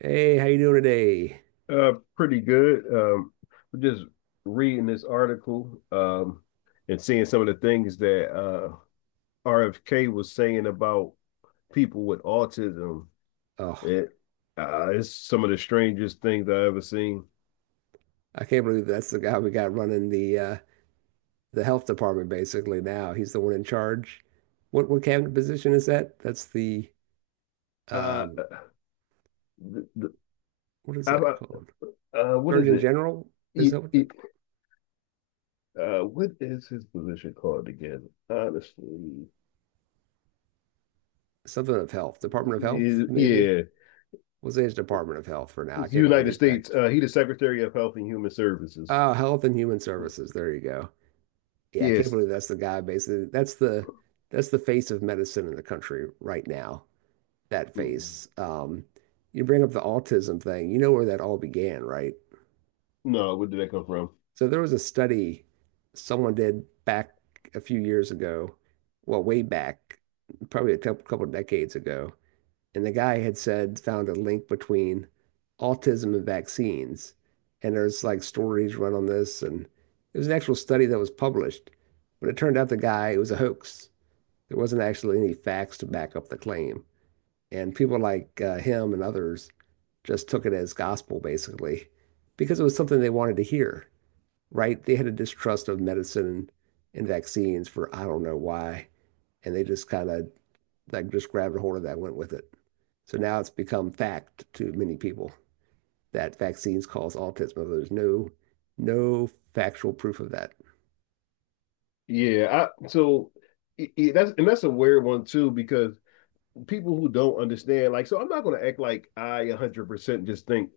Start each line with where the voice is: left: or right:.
right: Hey, how you doing today?
left: Pretty good. Just reading this article, and seeing some of the things that RFK was saying about people with autism.
right: Oh,
left: It it's some of the strangest things I've ever seen.
right: I can't believe that's the guy we got running the the health department basically now. He's the one in charge. What cabinet position is that? That's the
left: Uh,
right: um
left: the,
right: what is
left: I,
right: that called?
left: what is
right: Surgeon
left: it?
right: General? Is
left: It,
right: that what
left: it, What is his position called again? Honestly,
right: something of health? Department of Health, maybe?
left: yeah,
right: We'll say it's Department of Health for now. I
left: it's the
right: can't remember the
left: United States.
right: exact.
left: He's the Secretary of Health and Human Services.
right: Oh, Health and Human Services. There you go. Yeah, I can't
left: Yes.
right: believe that's the guy basically. That's the face of medicine in the country right now. That face.
left: Mm-hmm.
right: You bring up the autism thing. You know where that all began, right?
left: No, where did that come from?
right: So there was a study someone did back a few years ago, well, way back, probably a couple decades ago, and the guy had said found a link between autism and vaccines. And there's like stories run on this, and it was an actual study that was published, but it turned out the guy it was a hoax. There wasn't actually any facts to back up the claim. And people like him and others just took it as gospel, basically, because it was something they wanted to hear, right? They had a distrust of medicine and vaccines for I don't know why. And they just kind of just grabbed a hold of that and went with it. So now it's become fact to many people that vaccines cause autism. But There's no factual proof of that.
left: Yeah, I so I- that's and that's a weird one too, because people who don't understand, like, so I'm not going to act like I 100% just think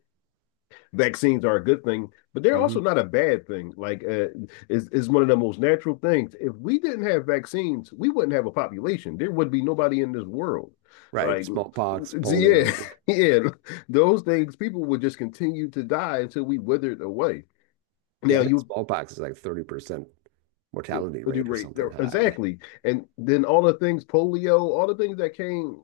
left: vaccines are a good thing, but they're
right: Hmm.
left: also not a bad thing. Is one of the most natural things. If we didn't have vaccines, we wouldn't have a population. There would be nobody in this world.
right: Right.
left: Like,
right: Smallpox,
left: so yeah,
right: polio.
left: yeah, those things, people would just continue to die until we withered away.
right: Yeah, I
left: Now
right: think
left: you
right: smallpox is like 30%
left: you
right: mortality
left: know, do
right: rate or
left: rate
right: something high.
left: exactly, and then all the things, polio, all the things that came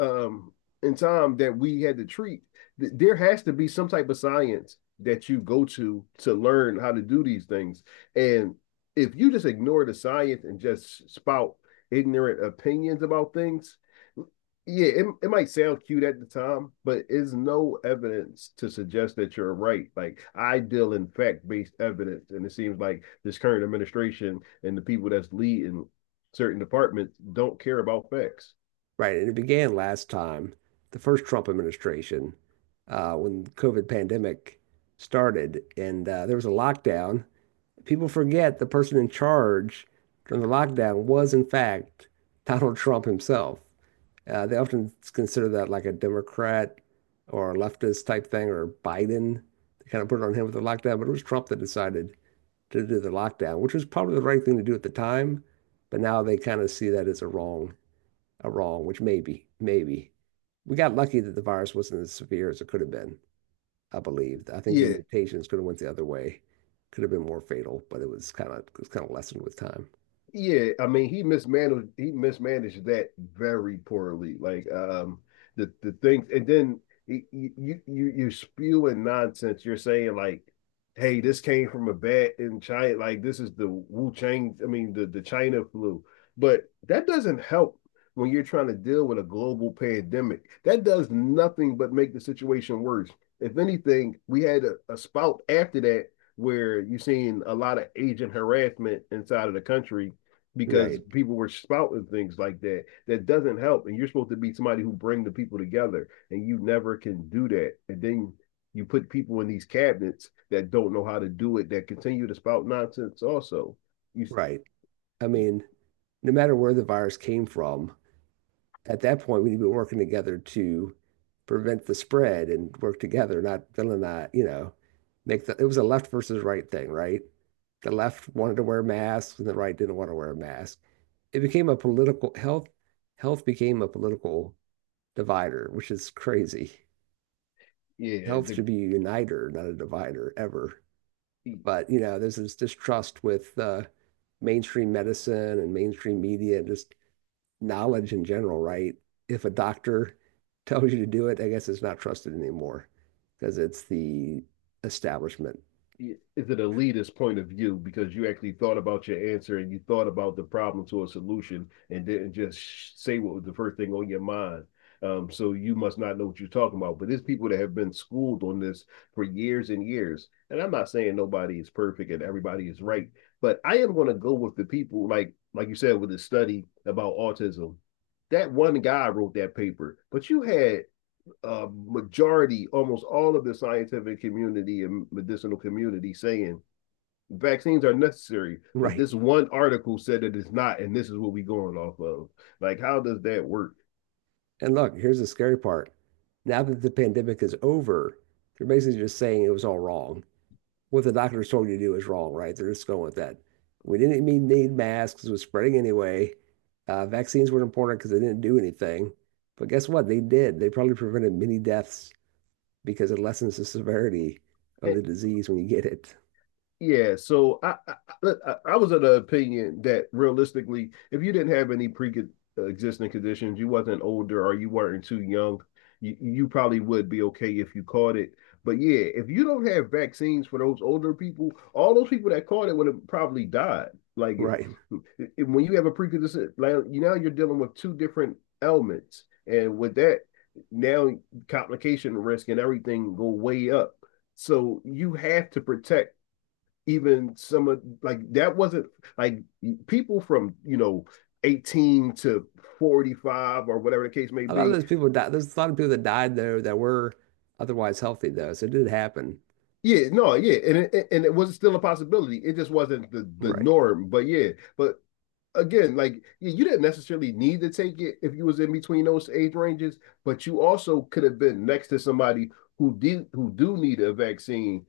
left: um in time that we had to treat. There has to be some type of science that you go to learn how to do these things. And if you just ignore the science and just spout ignorant opinions about things, yeah, it might sound cute at the time, but it's no evidence to suggest that you're right. Like, I deal in fact-based evidence, and it seems like this current administration and the people that's leading certain departments don't care about facts.
right: Right. And it began last time, the first Trump administration, when the COVID pandemic started, and there was a lockdown. People forget the person in charge during the lockdown was, in fact, Donald Trump himself. They often consider that like a Democrat or a leftist type thing, or Biden. They kind of put it on him with the lockdown, but it was Trump that decided to do the lockdown, which was probably the right thing to do at the time. But now they kind of see that as a wrong wrong, which maybe, maybe. We got lucky that the virus wasn't as severe as it could have been, I believe. I think the
left: Yeah.
right: mutations could have went the other way, could have been more fatal, but it was kind of lessened with time.
left: Yeah, I mean, he mismanaged that very poorly. Like, the things, and then you you're spewing nonsense. You're saying, like, hey, this came from a bat in China. Like, this is the Wu Chang. I mean, the China flu. But that doesn't help when you're trying to deal with a global pandemic. That does nothing but make the situation worse. If anything, we had a spout after that where you've seen a lot of agent harassment inside of the country because
right: Right,
left: people were spouting things like that, that doesn't help. And you're supposed to be somebody who bring the people together, and you never can do that. And then you put people in these cabinets that don't know how to do it, that continue to spout nonsense also. You
right: right. I mean, no matter where the virus came from, at that point we need to be working together to prevent the spread and work together, not villainize, you know, make the it was a left versus right thing, right? The left wanted to wear masks and the right didn't want to wear a mask. It became a political health health became a political divider, which is crazy.
left: yeah
right: Health
left: the
right: should be a uniter, not a divider, ever. But you know, there's this distrust with mainstream medicine and mainstream media and just knowledge in general, right? If a doctor tells you to do it, I guess it's not trusted anymore because it's the establishment,
left: Is an elitist point of view, because you actually thought about your answer and you thought about the problem to a solution, and didn't just say what was the first thing on your mind. So you must not know what you're talking about. But there's people that have been schooled on this for years and years. And I'm not saying nobody is perfect and everybody is right, but I am going to go with the people, like you said, with the study about autism. That one guy wrote that paper, but you had majority, almost all of the scientific community and medicinal community saying vaccines are necessary, but
right: right?
left: this one article said that it's not, and this is what we're going off of. Like, how does that work?
right: And look, here's the scary part. Now that the pandemic is over, they're basically just saying it was all wrong what the doctors told you to do is wrong, right? They're just going with that. We didn't even need masks, it was spreading anyway. Vaccines weren't important because they didn't do anything. But guess what? They did. They probably prevented many deaths because it lessens the severity of the disease when you get it.
left: Yeah, so I, I I was of the opinion that realistically, if you didn't have any pre-existing conditions, you wasn't older or you weren't too young, you probably would be okay if you caught it. But yeah, if you don't have vaccines for those older people, all those people that caught it would have probably died. Like,
right: Right.
left: when you have a pre-existing, like, you now you're dealing with two different ailments, and with that, now complication risk and everything go way up. So you have to protect even some of, like, that wasn't, like, people from, you know, 18 to 45, or whatever the case may
right: A lot of
left: be.
right: those people died. There's a lot of people that died though that were otherwise healthy though. So it did happen.
left: Yeah no Yeah, and and it was still a possibility, it just wasn't the
right: Right.
left: norm. But yeah, but again, like, yeah, you didn't necessarily need to take it if you was in between those age ranges, but you also could have been next to somebody who did, who do need a vaccine,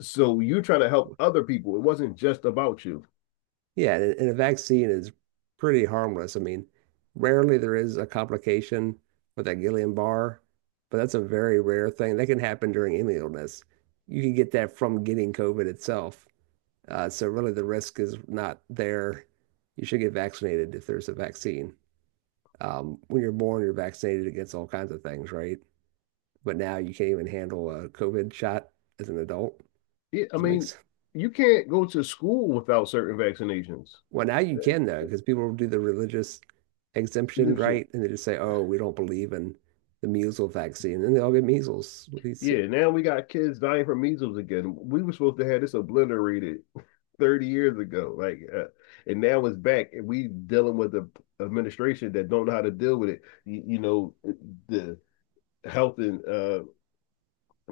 left: so you're trying to help other people. It wasn't just about you.
right: Yeah, and a vaccine is pretty harmless. I mean, rarely there is a complication with that Guillain-Barré, but that's a very rare thing. That can happen during any illness. You can get that from getting COVID itself. So really the risk is not there. You should get vaccinated if there's a vaccine. When you're born, you're vaccinated against all kinds of things, right? But now you can't even handle a COVID shot as an adult.
left: Yeah, I
right: Does it make
left: mean, you can't go to school without certain vaccinations.
right: Well, now you can though, because people do the religious exemption, right? And they just say, "Oh, we don't believe in the measles vaccine," and they all get measles. What do you say,
left: Yeah, now we got kids dying from measles again. We were supposed to have this obliterated 30 years ago. And now it's back, and we dealing with the administration that don't know how to deal with it. You know, the health and uh,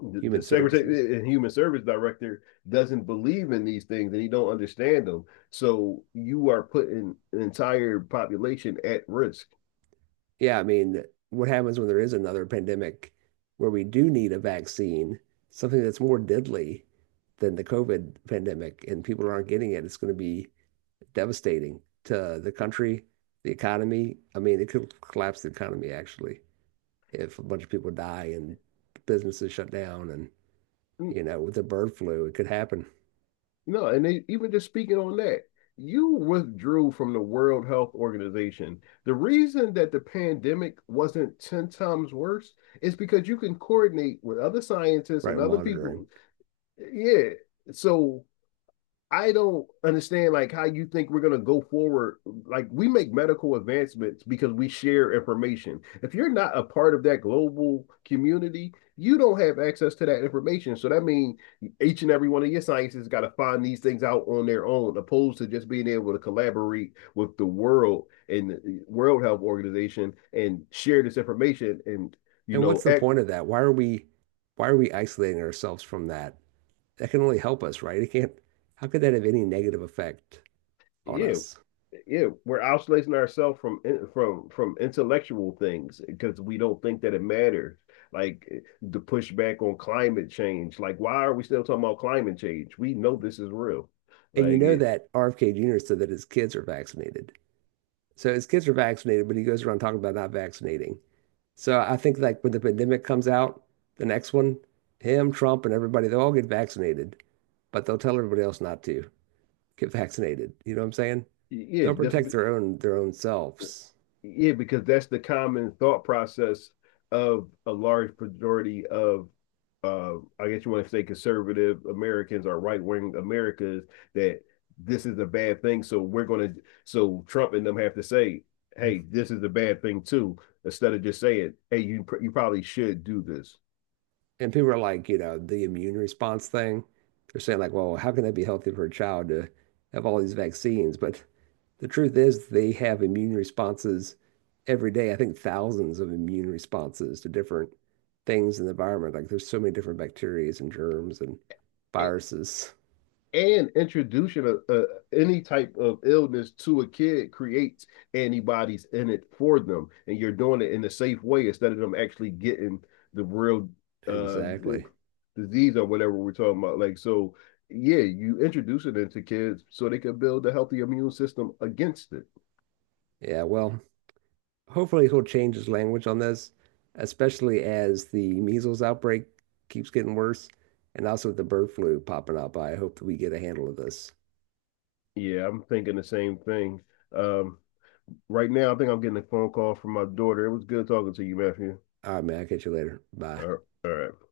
left: the,
right: human
left: the
right: services.
left: secretary and human service director doesn't believe in these things, and he don't understand them. So you are putting an entire population at risk.
right: Yeah, I mean, what happens when there is another pandemic where we do need a vaccine, something that's more deadly than the COVID pandemic, and people aren't getting it? It's going to be devastating to the country, the economy. I mean, it could collapse the economy actually if a bunch of people die and businesses shut down and you know, with the bird flu. It could happen,
left: No, and they, even just speaking on that, you withdrew from the World Health Organization. The reason that the pandemic wasn't 10 times worse is because you can coordinate with other scientists
right: right?
left: and
right: With
left: other
right: monitoring.
left: people. Yeah. So I don't understand, like, how you think we're gonna go forward. Like, we make medical advancements because we share information. If you're not a part of that global community, you don't have access to that information. So that means each and every one of your scientists got to find these things out on their own, opposed to just being able to collaborate with the world and the World Health Organization and share this information, and you
right: And
left: know,
right: what's the
left: act
right: point of that? Why are we isolating ourselves from that? That can only help us, right? It can't how could that have any negative effect on
left: you
right: us?
left: yeah, we're isolating ourselves from from intellectual things because we don't think that it matters. Like, the pushback on climate change. Like, why are we still talking about climate change? We know this is real.
right: And you
left: Like,
right: know
left: it,
right: that RFK Jr. said that his kids are vaccinated. So his kids are vaccinated, but he goes around talking about not vaccinating. So I think like when the pandemic comes out, the next one, him, Trump, and everybody, they'll all get vaccinated, but they'll tell everybody else not to get vaccinated. You know what I'm saying?
left: yeah,
right: They'll
left: just
right: protect their own selves.
left: Yeah, because that's the common thought process of a large majority of, I guess you want to say, conservative Americans or right wing Americans, that this is a bad thing. So we're going to, so Trump and them have to say, hey, this is a bad thing too, instead of just saying, hey, you probably should do this.
right: And people are like, you know, the immune response thing. They're saying like, well, how can that be healthy for a child to have all these vaccines? But the truth is they have immune responses every day. I think thousands of immune responses to different things in the environment. Like there's so many different bacteria and germs and
left: And,
right: viruses.
left: and introducing any type of illness to a kid creates antibodies in it for them, and you're doing it in a safe way instead of them actually getting the real uh,
right: Exactly.
left: disease, or whatever we're talking about. Like, so yeah, you introduce it into kids so they can build a healthy immune system against it.
right: Yeah, well, hopefully he'll change his language on this, especially as the measles outbreak keeps getting worse and also the bird flu popping up. I hope that we get a handle of this.
left: Yeah, I'm thinking the same thing. um, right now I think I'm getting a phone call from my daughter. It was good talking to you, Matthew.
right: All right, man, I'll catch you later. Bye.
left: All right. All right.